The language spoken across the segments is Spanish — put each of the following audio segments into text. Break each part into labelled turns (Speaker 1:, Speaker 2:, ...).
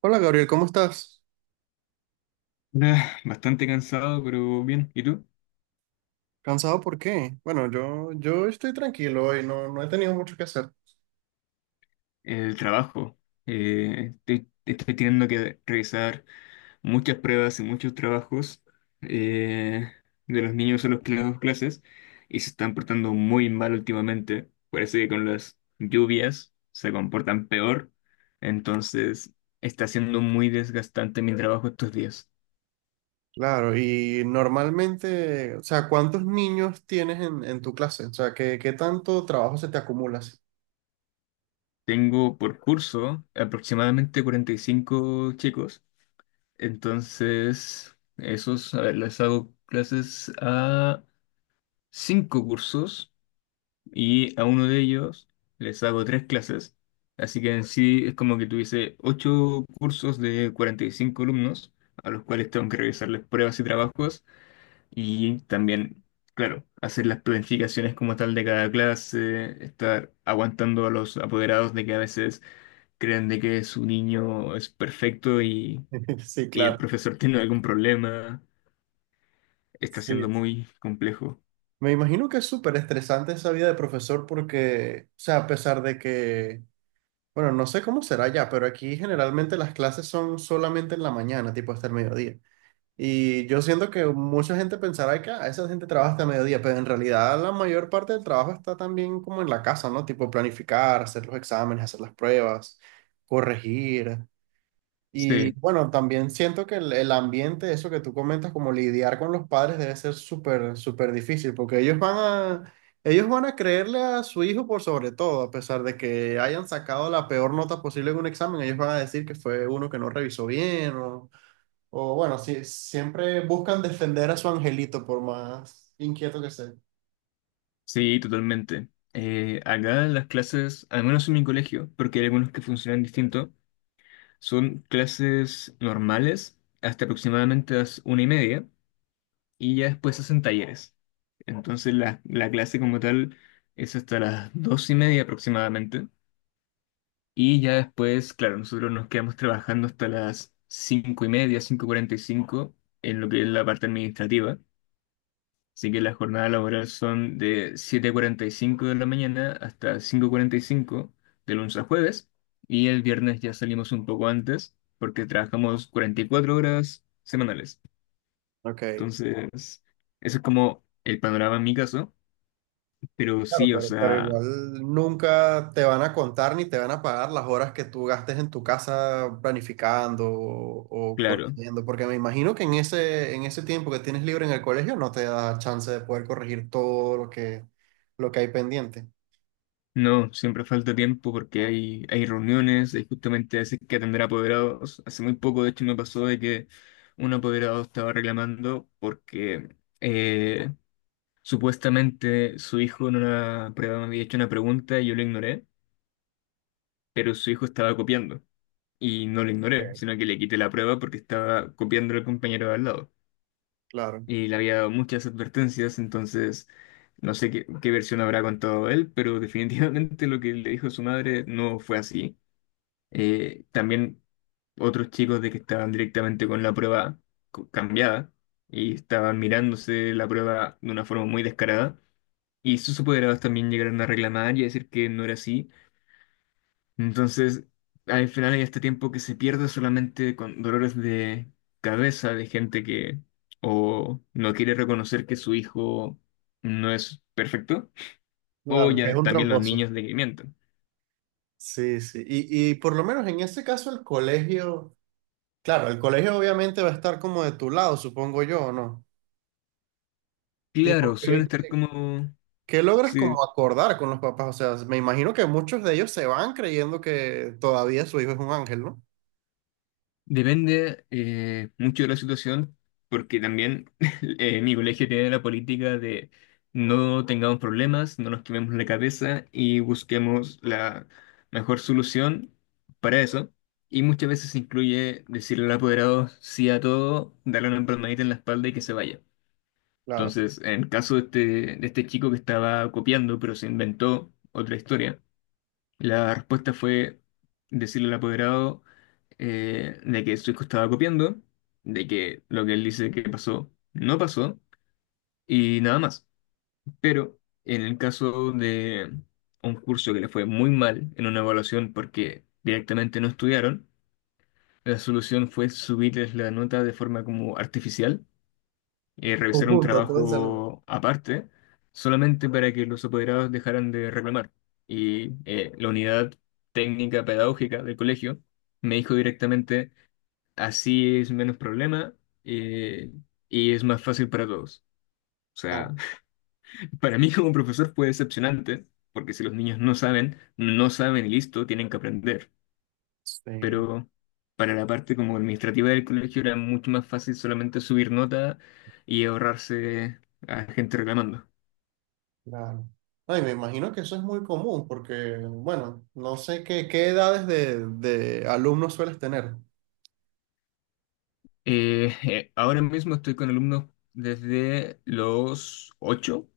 Speaker 1: Hola Gabriel, ¿cómo estás?
Speaker 2: Nah, bastante cansado, pero bien. ¿Y tú?
Speaker 1: ¿Cansado por qué? Bueno, yo estoy tranquilo hoy, no, no he tenido mucho que hacer.
Speaker 2: El trabajo. Estoy teniendo que revisar muchas pruebas y muchos trabajos eh, de los niños a los que les doy clases, y se están portando muy mal últimamente. Parece que con las lluvias se comportan peor. Entonces, está siendo muy desgastante mi trabajo estos días.
Speaker 1: Claro, y normalmente, o sea, ¿cuántos niños tienes en tu clase? O sea, ¿qué tanto trabajo se te acumula? ¿Así?
Speaker 2: Tengo por curso aproximadamente 45 chicos. Entonces, esos, a ver, les hago clases a cinco cursos, y a uno de ellos les hago tres clases. Así que en sí es como que tuviese ocho cursos de 45 alumnos, a los cuales tengo que revisarles pruebas y trabajos, y también, claro, hacer las planificaciones como tal de cada clase, estar aguantando a los apoderados de que a veces creen de que su niño es perfecto
Speaker 1: Sí,
Speaker 2: y el
Speaker 1: claro.
Speaker 2: profesor tiene algún problema, está
Speaker 1: Sí.
Speaker 2: siendo muy complejo.
Speaker 1: Me imagino que es súper estresante esa vida de profesor porque, o sea, a pesar de que, bueno, no sé cómo será ya, pero aquí generalmente las clases son solamente en la mañana, tipo hasta el mediodía. Y yo siento que mucha gente pensará que "Ah, esa gente trabaja hasta mediodía", pero en realidad la mayor parte del trabajo está también como en la casa, ¿no? Tipo planificar, hacer los exámenes, hacer las pruebas, corregir. Y
Speaker 2: Sí,
Speaker 1: bueno, también siento que el ambiente, eso que tú comentas, como lidiar con los padres debe ser súper, súper difícil, porque a, ellos van a creerle a su hijo por sobre todo, a pesar de que hayan sacado la peor nota posible en un examen, ellos van a decir que fue uno que no revisó bien o bueno, sí, siempre buscan defender a su angelito por más inquieto que sea.
Speaker 2: sí, totalmente. Acá las clases, al menos en mi colegio, porque hay algunos que funcionan distinto, son clases normales hasta aproximadamente las una y media, y ya después hacen talleres. Entonces la clase como tal es hasta las dos y media aproximadamente, y ya después, claro, nosotros nos quedamos trabajando hasta las cinco y media, cinco cuarenta y cinco, en lo que es la parte administrativa. Así que las jornadas laborales son de siete cuarenta y cinco de la mañana hasta cinco cuarenta y cinco, de lunes a jueves. Y el viernes ya salimos un poco antes porque trabajamos 44 horas semanales.
Speaker 1: Ok.
Speaker 2: Entonces, eso es como el panorama en mi caso. Pero
Speaker 1: Claro,
Speaker 2: sí, o
Speaker 1: pero
Speaker 2: sea,
Speaker 1: igual nunca te van a contar ni te van a pagar las horas que tú gastes en tu casa planificando o
Speaker 2: claro,
Speaker 1: corrigiendo, porque me imagino que en ese tiempo que tienes libre en el colegio no te da chance de poder corregir todo lo lo que hay pendiente.
Speaker 2: no, siempre falta tiempo porque hay reuniones, hay justamente a veces que atender a apoderados. Hace muy poco, de hecho, me pasó de que un apoderado estaba reclamando porque supuestamente su hijo en una prueba me había hecho una pregunta y yo lo ignoré, pero su hijo estaba copiando. Y no lo ignoré,
Speaker 1: Ok,
Speaker 2: sino que le quité la prueba porque estaba copiando al compañero de al lado.
Speaker 1: claro.
Speaker 2: Y le había dado muchas advertencias, entonces no sé qué, qué versión habrá contado él, pero definitivamente lo que le dijo su madre no fue así. También otros chicos de que estaban directamente con la prueba cambiada, y estaban mirándose la prueba de una forma muy descarada. Y sus superados también llegaron a reclamar y a decir que no era así. Entonces, al final hay este tiempo que se pierde solamente con dolores de cabeza de gente que o no quiere reconocer que su hijo no es perfecto, o
Speaker 1: Claro, que es
Speaker 2: ya
Speaker 1: un
Speaker 2: también los
Speaker 1: tramposo.
Speaker 2: niños de que mienten.
Speaker 1: Sí, sí. Y por lo menos en ese caso el colegio... Claro, el colegio obviamente va a estar como de tu lado, supongo yo, ¿o no? Tipo,
Speaker 2: Claro, suelen estar como
Speaker 1: qué logras
Speaker 2: sí,
Speaker 1: como acordar con los papás? O sea, me imagino que muchos de ellos se van creyendo que todavía su hijo es un ángel, ¿no?
Speaker 2: depende mucho de la situación, porque también mi colegio tiene la política de no tengamos problemas, no nos quememos la cabeza y busquemos la mejor solución para eso. Y muchas veces incluye decirle al apoderado sí a todo, darle una palmadita en la espalda y que se vaya.
Speaker 1: Claro.
Speaker 2: Entonces, en el caso de este chico que estaba copiando, pero se inventó otra historia. La respuesta fue decirle al apoderado de que su hijo estaba copiando, de que lo que él dice que pasó no pasó y nada más. Pero en el caso de un curso que le fue muy mal en una evaluación porque directamente no estudiaron, la solución fue subirles la nota de forma como artificial, revisar un
Speaker 1: Conjunta todo el salón.
Speaker 2: trabajo aparte, solamente para que los apoderados dejaran de reclamar. Y la unidad técnica pedagógica del colegio me dijo directamente, así es menos problema, eh, y es más fácil para todos. O
Speaker 1: Ah,
Speaker 2: sea, para mí como profesor fue decepcionante, porque si los niños no saben, no saben y listo, tienen que aprender.
Speaker 1: sí,
Speaker 2: Pero para la parte como administrativa del colegio era mucho más fácil solamente subir nota y ahorrarse a gente reclamando.
Speaker 1: claro. Ay, me imagino que eso es muy común porque, bueno, no sé qué edades de alumnos sueles tener.
Speaker 2: Ahora mismo estoy con alumnos desde los 8,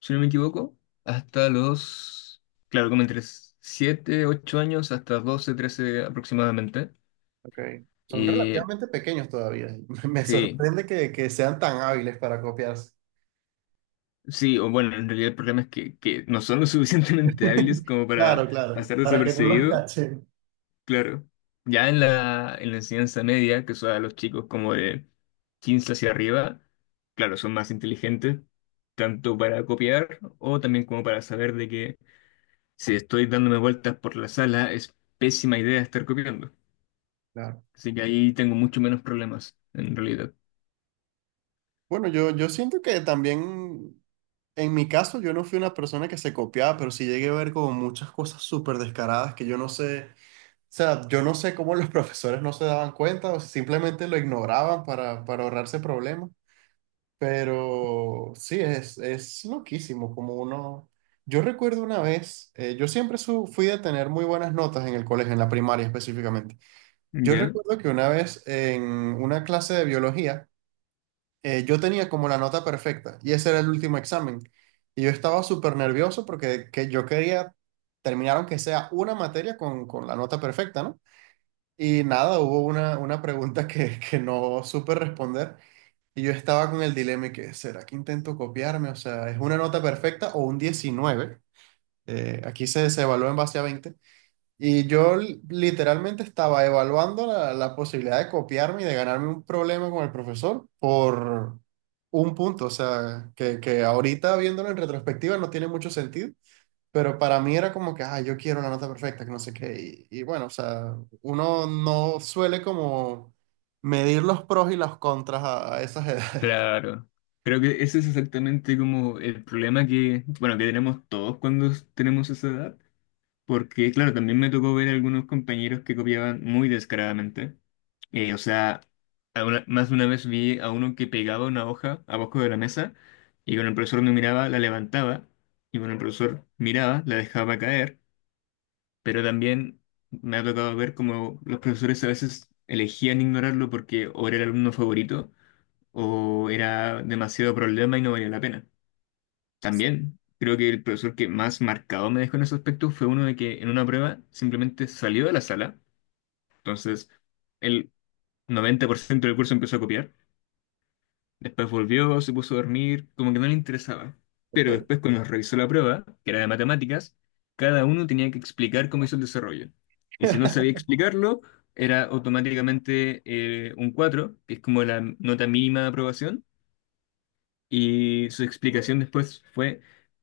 Speaker 2: si no me equivoco, hasta los, claro, como entre 7, 8 años, hasta 12, 13 aproximadamente.
Speaker 1: Ok. Son
Speaker 2: Eh,
Speaker 1: relativamente pequeños todavía. Me
Speaker 2: sí,
Speaker 1: sorprende que sean tan hábiles para copiarse.
Speaker 2: sí, o bueno, en realidad el problema es que no son lo suficientemente hábiles como para
Speaker 1: Claro, claro,
Speaker 2: pasar
Speaker 1: para que no los
Speaker 2: desapercibido.
Speaker 1: cachen.
Speaker 2: Claro. Ya en la enseñanza media, que son a los chicos como de 15 hacia arriba, claro, son más inteligentes, tanto para copiar o también como para saber de que si estoy dándome vueltas por la sala es pésima idea estar copiando.
Speaker 1: Claro.
Speaker 2: Así que ahí tengo mucho menos problemas, en realidad.
Speaker 1: Bueno, yo siento que también, en mi caso, yo no fui una persona que se copiaba, pero sí llegué a ver como muchas cosas súper descaradas que yo no sé, o sea, yo no sé cómo los profesores no se daban cuenta o simplemente lo ignoraban para ahorrarse problemas, pero sí, es loquísimo como uno... Yo recuerdo una vez, yo siempre fui de tener muy buenas notas en el colegio, en la primaria específicamente. Yo
Speaker 2: ¿Ya?
Speaker 1: recuerdo que una vez en una clase de biología, yo tenía como la nota perfecta y ese era el último examen. Y yo estaba súper nervioso porque que yo quería terminar aunque sea una materia con la nota perfecta, ¿no? Y nada, hubo una pregunta que no supe responder y yo estaba con el dilema y que, ¿será que intento copiarme? O sea, ¿es una nota perfecta o un 19? Aquí se evalúa en base a 20. Y yo literalmente estaba evaluando la posibilidad de copiarme y de ganarme un problema con el profesor por un punto, o sea, que ahorita viéndolo en retrospectiva no tiene mucho sentido, pero para mí era como que, ah, yo quiero una nota perfecta, que no sé qué, y bueno, o sea, uno no suele como medir los pros y los contras a esas edades.
Speaker 2: Claro. Creo que ese es exactamente como el problema que, bueno, que tenemos todos cuando tenemos esa edad. Porque, claro, también me tocó ver algunos compañeros que copiaban muy descaradamente. O sea, más de una vez vi a uno que pegaba una hoja abajo de la mesa y cuando el profesor no miraba, la levantaba, y cuando el profesor miraba, la dejaba caer. Pero también me ha tocado ver cómo los profesores a veces elegían ignorarlo porque o era el alumno favorito o era demasiado problema y no valía la pena. También creo que el profesor que más marcado me dejó en ese aspecto fue uno de que en una prueba simplemente salió de la sala. Entonces, el 90% del curso empezó a copiar. Después volvió, se puso a dormir, como que no le interesaba. Pero
Speaker 1: Ok.
Speaker 2: después, cuando nos revisó la prueba, que era de matemáticas, cada uno tenía que explicar cómo hizo el desarrollo. Y si no sabía explicarlo, era automáticamente un cuatro, que es como la nota mínima de aprobación. Y su explicación después fue,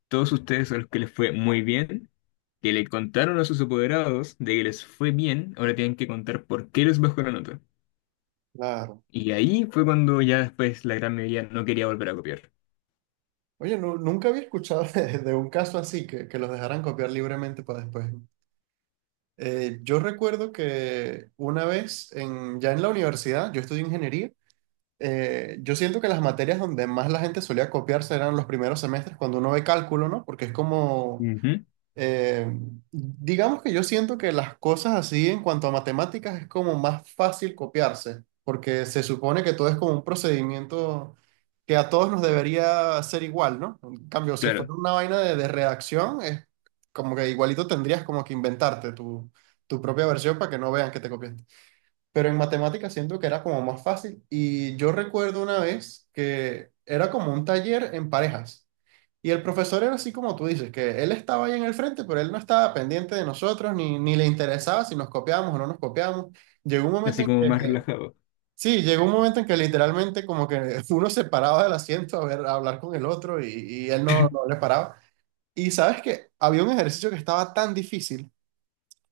Speaker 2: todos ustedes a los que les fue muy bien, que le contaron a sus apoderados de que les fue bien, ahora tienen que contar por qué les bajó la nota.
Speaker 1: Claro.
Speaker 2: Y ahí fue cuando ya después la gran mayoría no quería volver a copiar.
Speaker 1: Oye, nunca había escuchado de un caso así, que los dejaran copiar libremente para después. Yo recuerdo que una vez, ya en la universidad, yo estudié ingeniería, yo siento que las materias donde más la gente solía copiarse eran los primeros semestres, cuando uno ve cálculo, ¿no? Porque es como
Speaker 2: Ujú.
Speaker 1: eh, digamos que yo siento que las cosas así en cuanto a matemáticas es como más fácil copiarse, porque se supone que todo es como un procedimiento que a todos nos debería ser igual, ¿no? En cambio, si
Speaker 2: Claro,
Speaker 1: fuera una vaina de redacción, es como que igualito tendrías como que inventarte tu propia versión para que no vean que te copiaste. Pero en matemáticas siento que era como más fácil y yo recuerdo una vez que era como un taller en parejas. Y el profesor era así como tú dices, que él estaba ahí en el frente, pero él no estaba pendiente de nosotros, ni le interesaba si nos copiábamos o no nos copiábamos. Llegó un momento
Speaker 2: así
Speaker 1: en
Speaker 2: como
Speaker 1: que,
Speaker 2: más relajado.
Speaker 1: sí, llegó un momento en que literalmente como que uno se paraba del asiento a ver, a hablar con el otro y él no, no le paraba. Y sabes que había un ejercicio que estaba tan difícil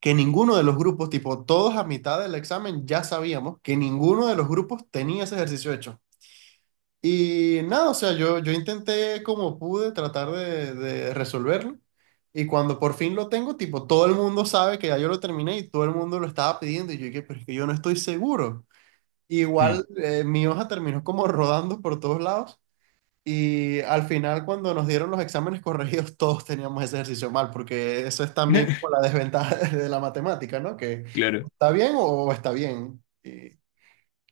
Speaker 1: que ninguno de los grupos, tipo todos a mitad del examen ya sabíamos que ninguno de los grupos tenía ese ejercicio hecho. Y nada, o sea, yo intenté como pude tratar de resolverlo. Y cuando por fin lo tengo, tipo, todo el mundo sabe que ya yo lo terminé y todo el mundo lo estaba pidiendo. Y yo dije, pero es que yo no estoy seguro.
Speaker 2: Mm.
Speaker 1: Igual mi hoja terminó como rodando por todos lados. Y al final, cuando nos dieron los exámenes corregidos, todos teníamos ese ejercicio mal, porque eso es también como la desventaja de la matemática, ¿no? Que
Speaker 2: Claro,
Speaker 1: está bien o está bien.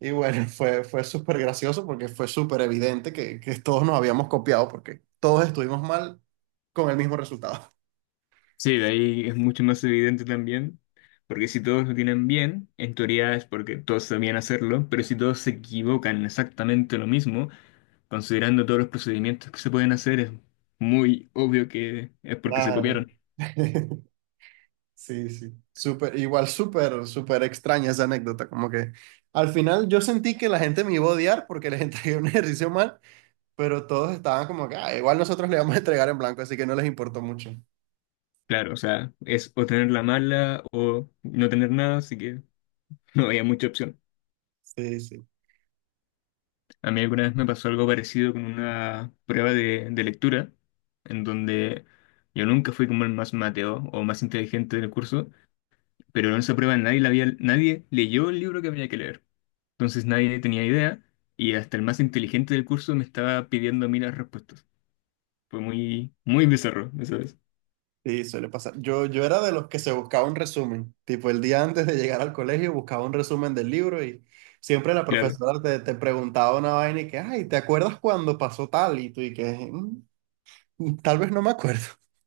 Speaker 1: Y bueno, fue súper gracioso porque fue súper evidente que todos nos habíamos copiado porque todos estuvimos mal con el mismo resultado.
Speaker 2: sí, de ahí es mucho más evidente también, porque si todos lo tienen bien, en teoría es porque todos sabían hacerlo, pero si todos se equivocan exactamente lo mismo, considerando todos los procedimientos que se pueden hacer, es muy obvio que es porque se
Speaker 1: Claro.
Speaker 2: copiaron.
Speaker 1: Sí, sí. Súper, igual súper, súper extraña esa anécdota. Como que al final yo sentí que la gente me iba a odiar porque les entregué un ejercicio mal, pero todos estaban como que "Ah, igual nosotros le vamos a entregar en blanco", así que no les importó mucho.
Speaker 2: Claro, o sea, es o tener la mala o no tener nada, así que no había mucha opción.
Speaker 1: Sí, sí.
Speaker 2: A mí alguna vez me pasó algo parecido con una prueba de lectura, en donde yo nunca fui como el más mateo o más inteligente del curso, pero en esa prueba nadie, la había, nadie leyó el libro que había que leer. Entonces nadie tenía idea, y hasta el más inteligente del curso me estaba pidiendo a mí las respuestas. Fue muy bizarro, ¿sabes?
Speaker 1: Sí, suele pasar. Yo era de los que se buscaba un resumen. Tipo, el día antes de llegar al colegio buscaba un resumen del libro y siempre la
Speaker 2: Claro,
Speaker 1: profesora te preguntaba una vaina y que, ay, ¿te acuerdas cuando pasó tal? Y tú y que, "Mm, mm, tal vez no me acuerdo".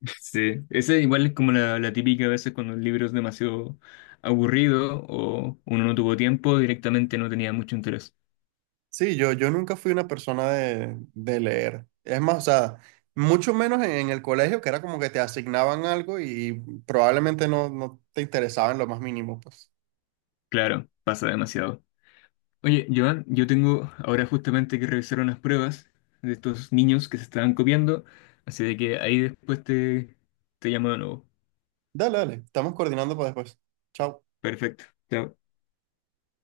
Speaker 2: sí. Esa igual es como la típica a veces cuando el libro es demasiado aburrido o uno no tuvo tiempo, directamente no tenía mucho interés.
Speaker 1: Sí, yo nunca fui una persona de leer. Es más, o sea, mucho menos en el colegio, que era como que te asignaban algo y probablemente no, no te interesaba en lo más mínimo, pues.
Speaker 2: Claro, pasa demasiado. Oye, Joan, yo tengo ahora justamente que revisar unas pruebas de estos niños que se estaban copiando, así de que ahí después te llamo de nuevo.
Speaker 1: Dale, dale, estamos coordinando para después. Chao.
Speaker 2: Perfecto. Chao.